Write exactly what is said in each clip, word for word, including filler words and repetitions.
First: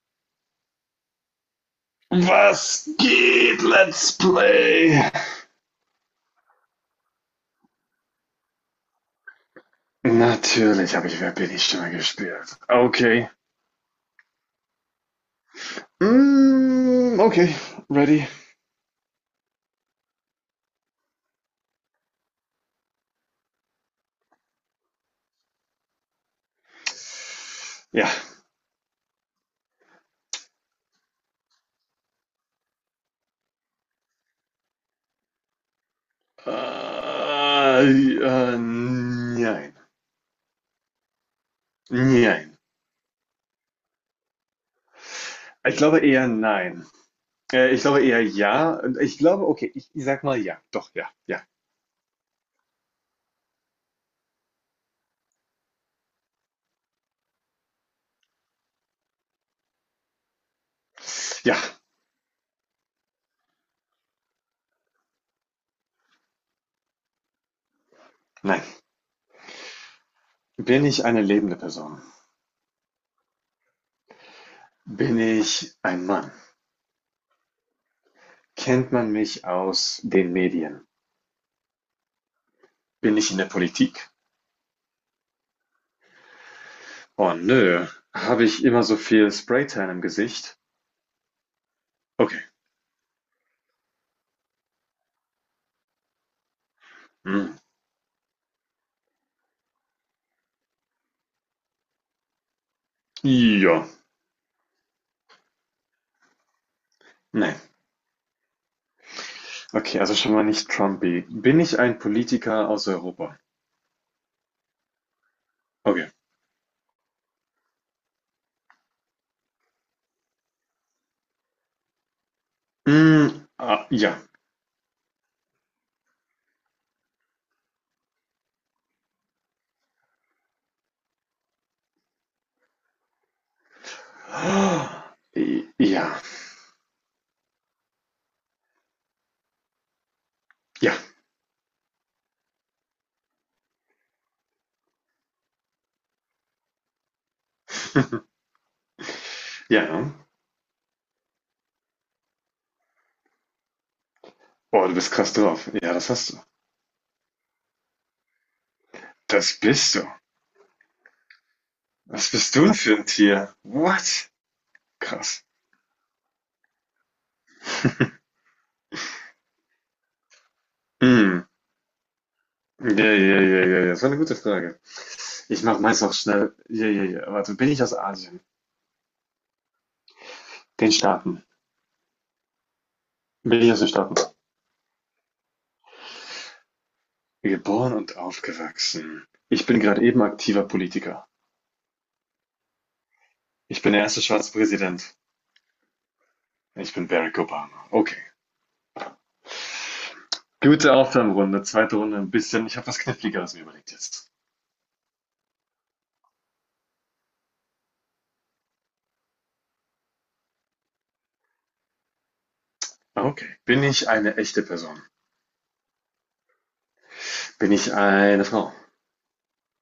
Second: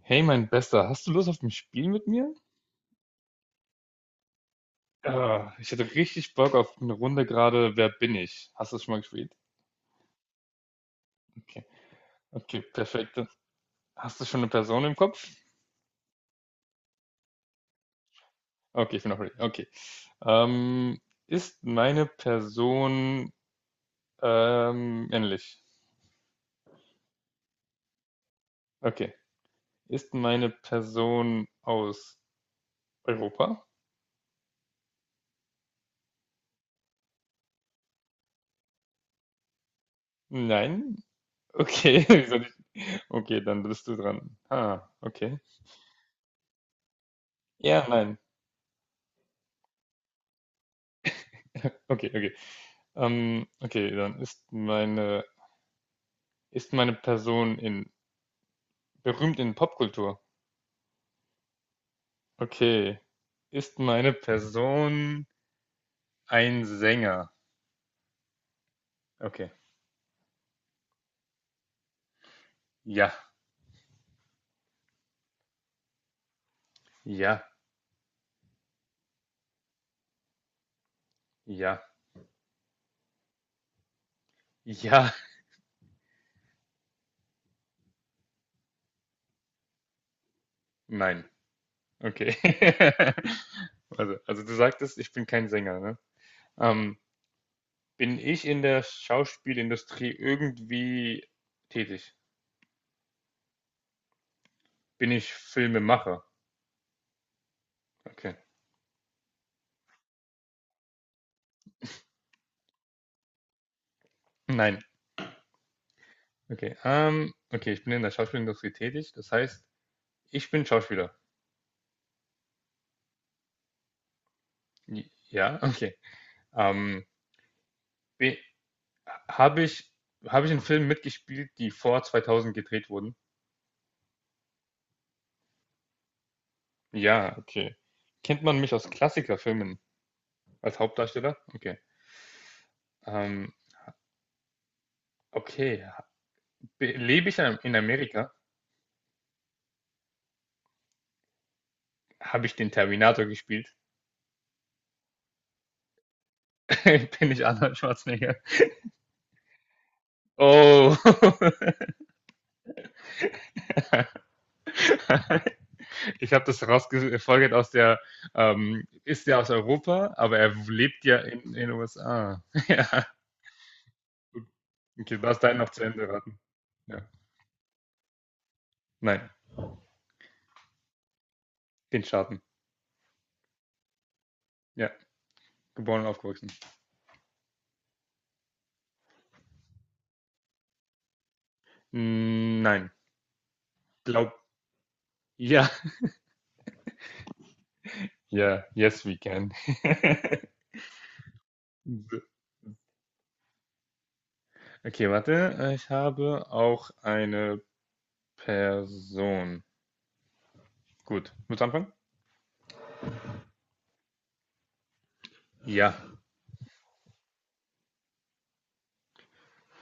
Hey, mein Bester, hast du Lust auf ein Spiel mit mir? Was geht, Let's Play? Äh, ich hätte richtig Bock auf eine Runde gerade Wer bin ich? Hast du das schon mal gespielt? Natürlich habe ich Wer bin Okay, ich Stimme gespielt. okay, perfekt. Okay. Hast du schon eine Person im Kopf? Mm, okay, ready. Okay, ich bin auch ready. Okay. Ähm, Ist meine Person ähm, männlich? Ja. Okay. Ist meine Person aus Europa? Äh, äh, nein. Nein. Okay. Wie soll ich- Nein. Okay, dann bist du dran. Ah, okay. Ich glaube eher nein. Äh, ich Ja, glaube nein. eher ja. Ich glaube, okay, ich, ich sag mal ja. Doch, ja, ja. Okay, okay. Ähm, okay, dann ist meine Ist meine Person in berühmt in Popkultur? Ja, Okay. Ist meine Person ein Sänger? nein. Okay. Bin ich eine lebende Person? Ja, Bin ich ein Mann? ja, Kennt man mich aus den Medien? ja, Bin ich in der Politik? ja, Oh nö, habe ich immer so viel Spraytan im Gesicht? nein. Okay. Okay, Also, also du sagtest, ich bin kein Sänger, ne? Ähm, hm, Bin ich in der Schauspielindustrie irgendwie tätig? ja, Bin ich Filmemacher? ne. Okay. Okay, also schon mal nicht Trumpy. Bin ich ein Politiker aus Europa? Nein. Okay. Okay. Ähm, okay, ich bin in der Schauspielindustrie tätig. Das heißt, ich bin Schauspieler. Hm, ah, ja. Ja, okay. Ähm, be- habe ich, habe ich in Filmen mitgespielt, die vor zweitausend gedreht wurden? I- Ja, Ja, okay. Kennt man mich aus Klassikerfilmen als ja, Hauptdarsteller? Okay. Ähm, okay. Be- Lebe ich in in Amerika? ja, ne? Habe ich den Terminator gespielt? Oh, du bist krass drauf. Ja, das hast du. Bin ich Arnold Schwarzenegger? Das bist du. Oh. Was bist du für ein Tier? What? Krass. Ich habe das rausgefolgert aus der, ähm, ist der aus Europa, aber er lebt ja in Hm. in den U S A. Ja, Ja. ja, ja, ja, ja. Das war eine gute Frage. Okay, du darfst deinen Ich noch mache zu meins Ende auch raten. schnell. Ja, Ja. ja, ja. Warte, bin ich aus Asien? Nein, Den Staaten. den Staaten. Bin ich aus den Staaten? Ja, geboren und aufgewachsen. Geboren und aufgewachsen. Ich bin gerade eben aktiver Politiker. Mm, nein, Ich bin der erste glaub, schwarze Präsident. ja, Ich bin Barack Obama. Okay. ja, yes, we can. Gute Aufwärmrunde. Zweite Runde So. ein bisschen. Ich habe was Kniffligeres mir überlegt jetzt. Okay, warte, äh, ich habe auch eine Person. Gut, muss anfangen? Okay. Bin ich eine echte Person? Ja, Bin ich eine Frau?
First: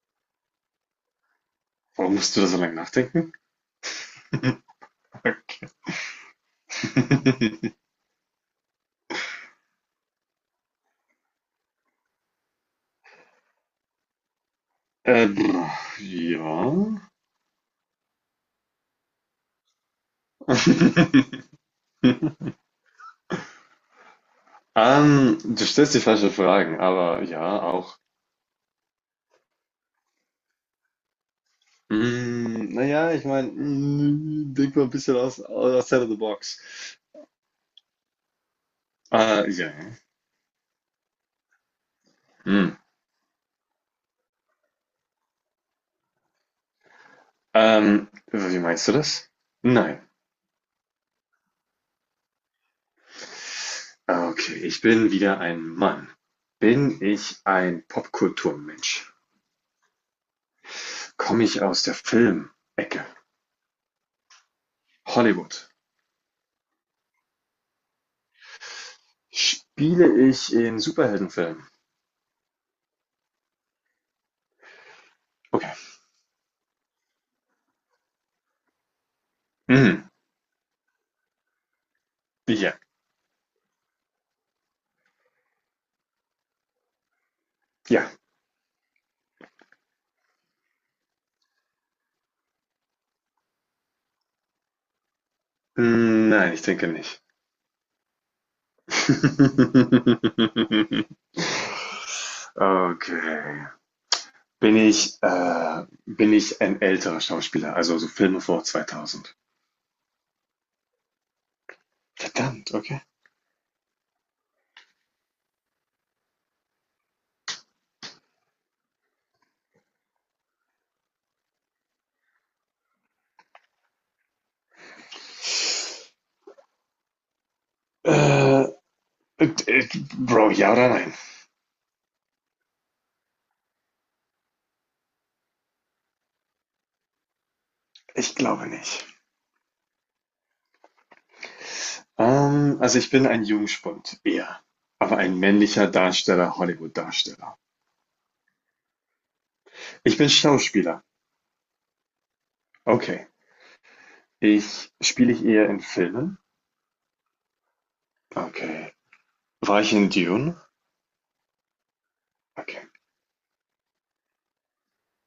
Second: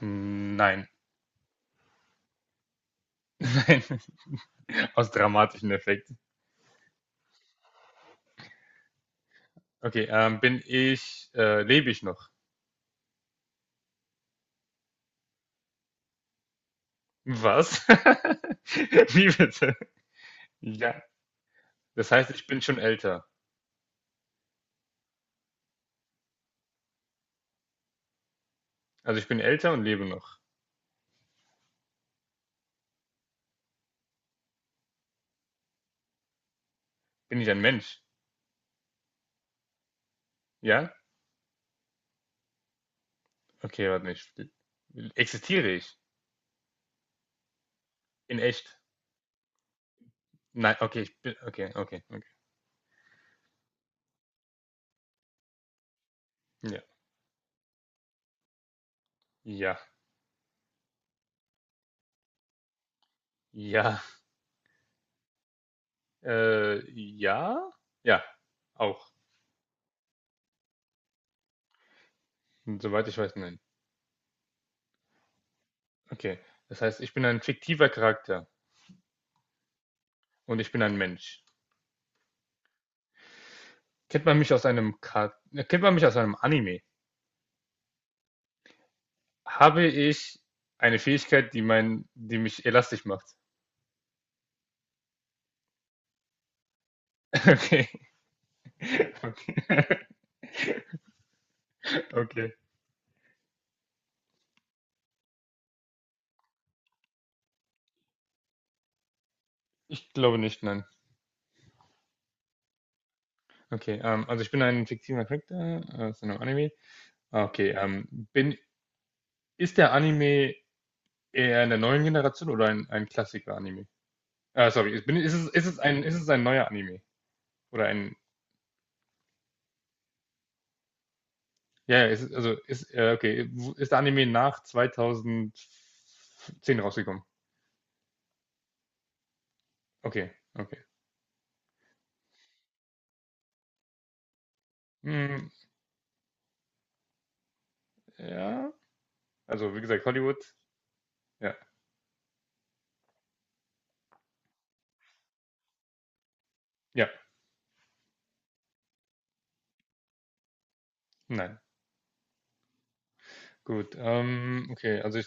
mm, nein, Warum musst du da so lange nachdenken? nein, aus Okay. dramatischen Effekten. Okay, ähm, bin ich, äh, lebe ich noch? Äh, ja. Was? Wie bitte? Ja, das heißt, ich bin schon älter. Ähm, du stellst die falschen Fragen, aber ja, auch. Also ich bin älter und lebe noch. Hm, na ja, ich meine, hm, denk mal ein bisschen aus, outside of the box. Bin ich ein Mensch? Äh, ja. Ja? Hm. Okay, warte nicht. Existiere ich? Ähm, In wie echt? meinst du das? Nein. Nein, okay, ich bin. Okay, okay, okay. Ah, okay, ich bin wieder ein Mann. Ja. Bin ich ein Popkulturmensch? Ja. Komme ich aus der Filmecke? Ja. Hollywood? Äh, ja? Ja. Auch. Spiele ich in Superheldenfilmen? Hm, soweit ich weiß, nein. Okay. Okay. Das heißt, ich bin ein fiktiver Charakter Hm. und ich bin ein Mensch. Ja. Kennt man mich aus einem Ka Kennt man mich aus einem Anime? Ja. Habe ich eine Fähigkeit, die mein, die mich elastisch macht? Hm, nein, ich denke nicht. Okay. Okay. Okay. Okay. Bin ich, äh, bin ich ein älterer Schauspieler, also so Filme vor zweitausend? Ich glaube nicht, nein. Verdammt, okay. Okay, ähm, also ich bin ein fiktiver Charakter aus einem Anime. Ah, okay, ähm, bin, ist der Anime eher in der neuen Generation oder ein, ein Klassiker-Anime? Ah, sorry, ist, bin, ist es, ist es ein, ist es ein neuer Anime? Oder ein, Äh, äh, Bro, ja oder nein? ja, ja, ist es, also, ist, äh, okay, wo- ist der Anime nach zweitausendzehn rausgekommen? Ich glaube nicht. Okay, okay. Ähm, also ich bin ein Jungspund, eher. Aber ein Hm, männlicher Darsteller, Hollywood-Darsteller. ja, also, wie gesagt, Ich bin Hollywood, Schauspieler. ja, Okay. Ich spiele ich eher in Filmen? ja, Okay. War ich in Dune? nein. Okay. Gut, ähm, okay, also, ich,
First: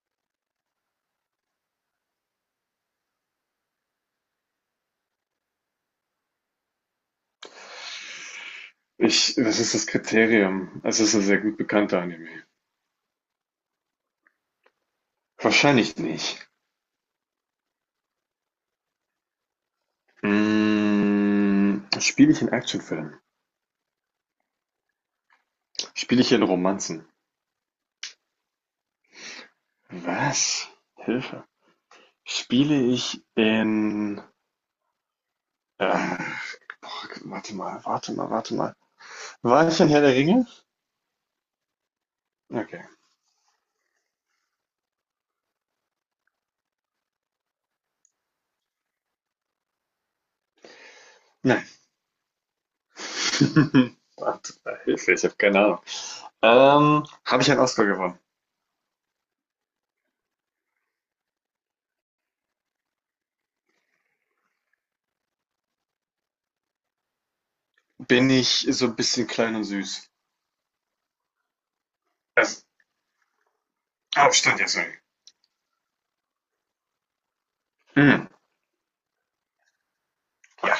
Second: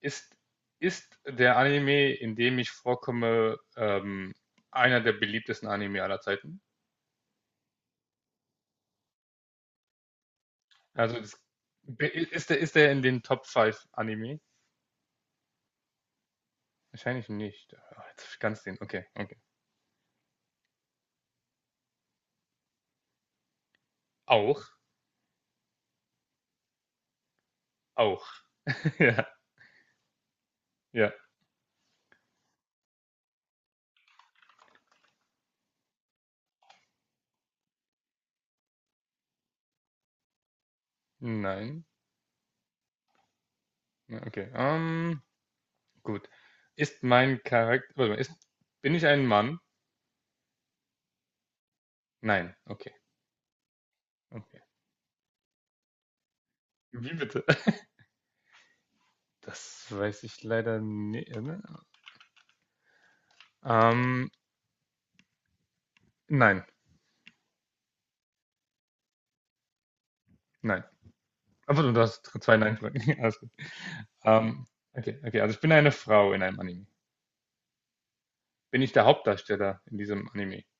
ist, ist der Anime, in dem ich vorkomme, ähm, einer der beliebtesten Anime aller Zeiten? Ich, was ist das Kriterium? Es ist Also ein sehr das, gut bekannter Anime. ist der, ist der in den Top fünf Anime? Wahrscheinlich nicht. Wahrscheinlich nicht. Ah, jetzt hab ich ganz den. Okay, okay. Hm, spiele ich in Actionfilmen? Auch? Spiele ich in Romanzen? Auch. Ja, Was? ja. Hilfe. Spiele ich in, äh, boah, warte mal, warte mal, warte mal. War ich in Herr der Ringe? Nein. Okay. Ja, okay. Ähm, gut. Ist mein Charakter. Warte mal, ist, bin ich ein Mann? Nein. Nein. Okay. Warte Okay. mal, Hilfe, ich habe keine Ahnung. Ähm, Wie habe bitte? ich einen Oscar gewonnen? Das weiß ich leider nicht. Ne? Ähm, nein, Bin ich so ein bisschen klein und süß? nein. Aber du hast zwei Also, Nein-Fragen. Alles gut. ah, Ähm, jetzt. okay, okay. Also ich bin eine Frau in einem Anime. Hm. Bin ich der Hauptdarsteller in diesem Anime? Ja.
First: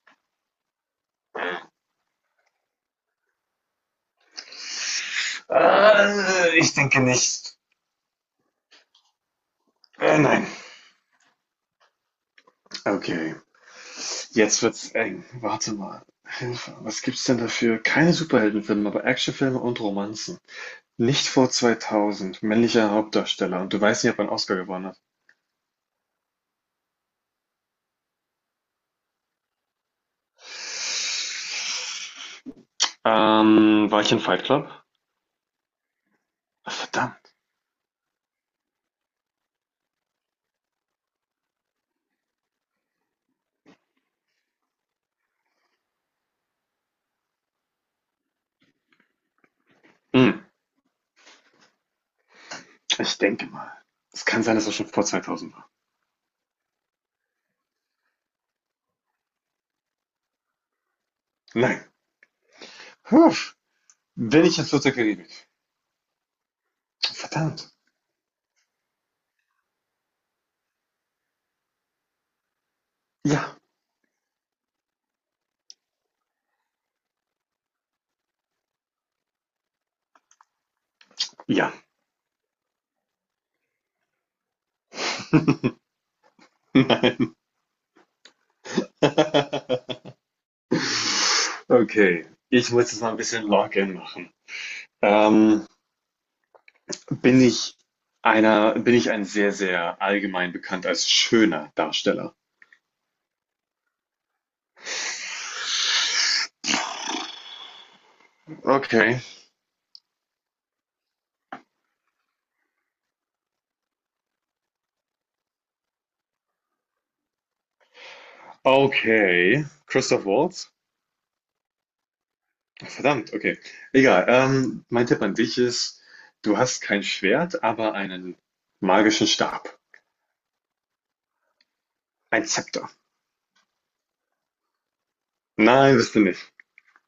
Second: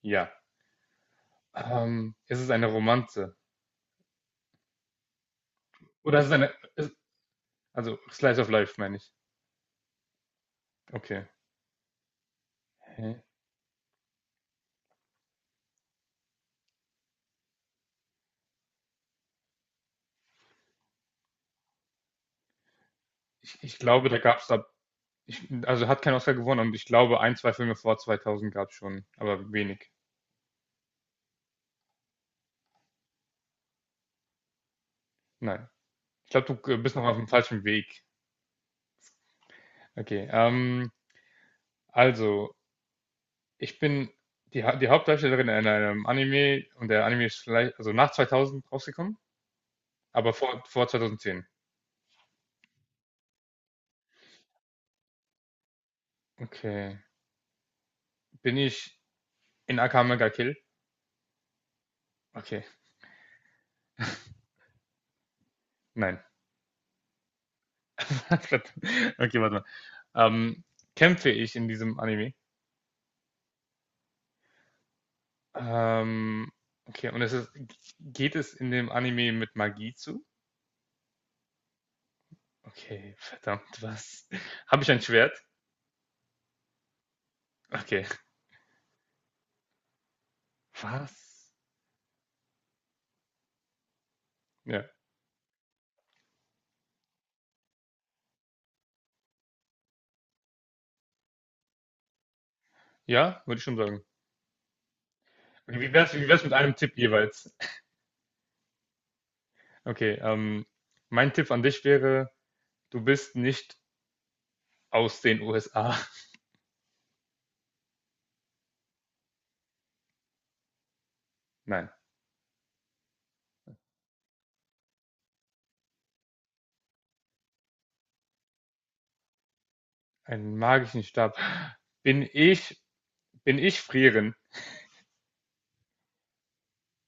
Ja. Ähm, ist es eine Romanze? Oder ist es eine. Äh, ich Ist, denke nicht. also, Slice of Life meine ich. Äh, nein. Okay. Hä? Okay. Jetzt wird's eng. Warte mal. Hilfe. Was gibt's denn dafür? Keine Superheldenfilme, aber Actionfilme und Romanzen? Nicht vor zweitausend. Männlicher Ich, Hauptdarsteller. Und ich du weißt glaube, nicht, da ob er einen gab es Oscar da. gewonnen hat. Ich, also, hat kein Oscar gewonnen und ich glaube, ein, zwei Filme vor zweitausend gab es schon, aber wenig. Ähm, war ich in Fight Club? Nein. Ich glaube, du äh, bist noch auf dem Verdammt. falschen Weg. Okay. Ähm, also, ich bin die, Ha- die Hauptdarstellerin in einem Anime und der Anime ist vielleicht, also nach zweitausend rausgekommen, Hm, aber vor, vor zweitausendzehn. ich denke mal. Es kann sein, dass er schon vor zweitausend war. Okay. Bin ich in Akame ga Kill? Nein. Okay. Puh. Bin ich in Fluss der Karibik? Nein. Verdammt. Verdammt. Okay, warte mal. Ähm, Kämpfe ich in diesem Anime? Ja. Ähm, okay, und es ist, geht es in dem Anime mit Magie zu? Ja. Okay, verdammt, was? Habe ich ein Schwert? Nein. Okay, was? Okay. Ich muss jetzt mal ein bisschen Login machen. Ja, Ähm, Bin ich einer bin ich ein sehr, sehr allgemein bekannt als schöner Darsteller? ja, würde ich schon sagen. Wie wie wär's, wie wär's mit einem Tipp jeweils? Okay. Okay, ähm, mein Tipp an dich wäre, du bist nicht aus den U S A. Okay. Christoph Waltz? Nein, Verdammt, okay. Egal. Ähm, mein Tipp an dich ist, du hast kein Schwert, aber einen magischen Stab. einen magischen Stab. Bin Ein ich, Zepter. bin ich frieren? Nein, bist du nicht.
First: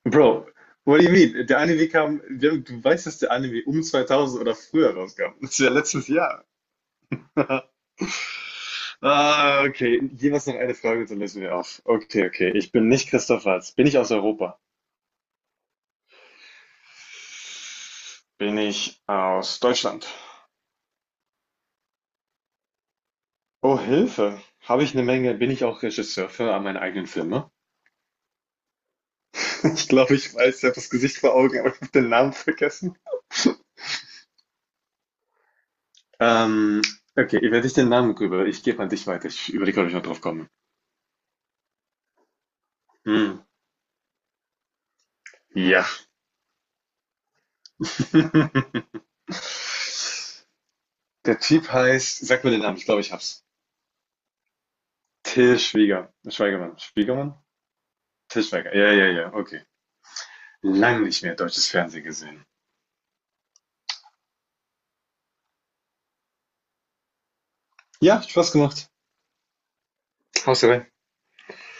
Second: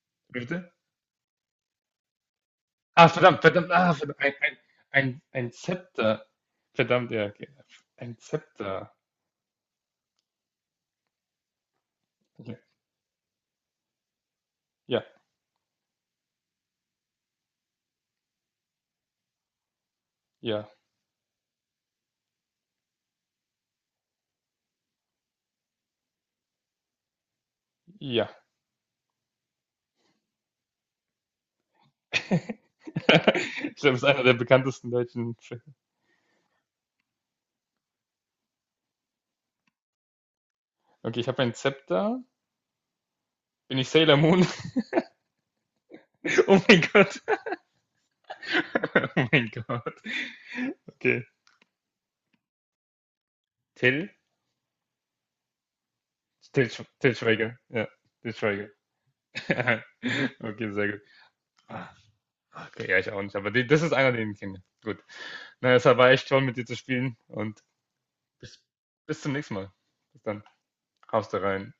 Bro, Bitte? what do you mean? Der Anime kam, wir- du weißt, Ah, dass der verdammt, Anime verdammt, um ah, verdammt, ein, zweitausend oder ein, früher ein, rauskam. ein Das ist ja letztes Zepter. Jahr. Verdammt, ja, okay. Ein Zepter. Ah, okay. Jeweils noch eine Frage, dann lösen wir auf. Okay, okay. Okay. Ich bin nicht Christoph Waltz. Bin ich aus Europa? Ja, Bin ich aus Deutschland? ja, Oh, Hilfe. Habe ich eine Menge. Bin ich auch Regisseur für meine eigenen Filme? ja. Ich glaube, ich weiß, ich habe das Gesicht vor Augen, aber ich habe den Namen vergessen. Ich glaube, es ist einer der bekanntesten deutschen Filme. Ähm, okay, ich werde ich den Namen rüber. Ich gebe an dich weiter. Ich überlege, ob ich noch drauf komme. Okay, ich habe ein Zepter. Hm. Bin ich Sailor Moon? Ja. Oh mein Gott. Oh mein Gott. Okay. Der Typ heißt, sag mir den Namen, ich glaube, ich hab's. Till? Till Schwieger. Till, Schweigermann. Sch- Till Schwiegermann? Schweiger. Ja, Till Schweiger. Tischweiger, ja, ja, ja, okay. Okay, sehr gut. Lang nicht mehr deutsches Ah, Fernsehen gesehen. okay, ja, ich auch nicht. Aber die, das ist einer, den ich kenne. Gut. Na, es war echt toll, mit dir zu spielen. Und Ja, Spaß Bis, gemacht. bis zum nächsten Mal. Bis dann. Haust du rein. Haust da rein.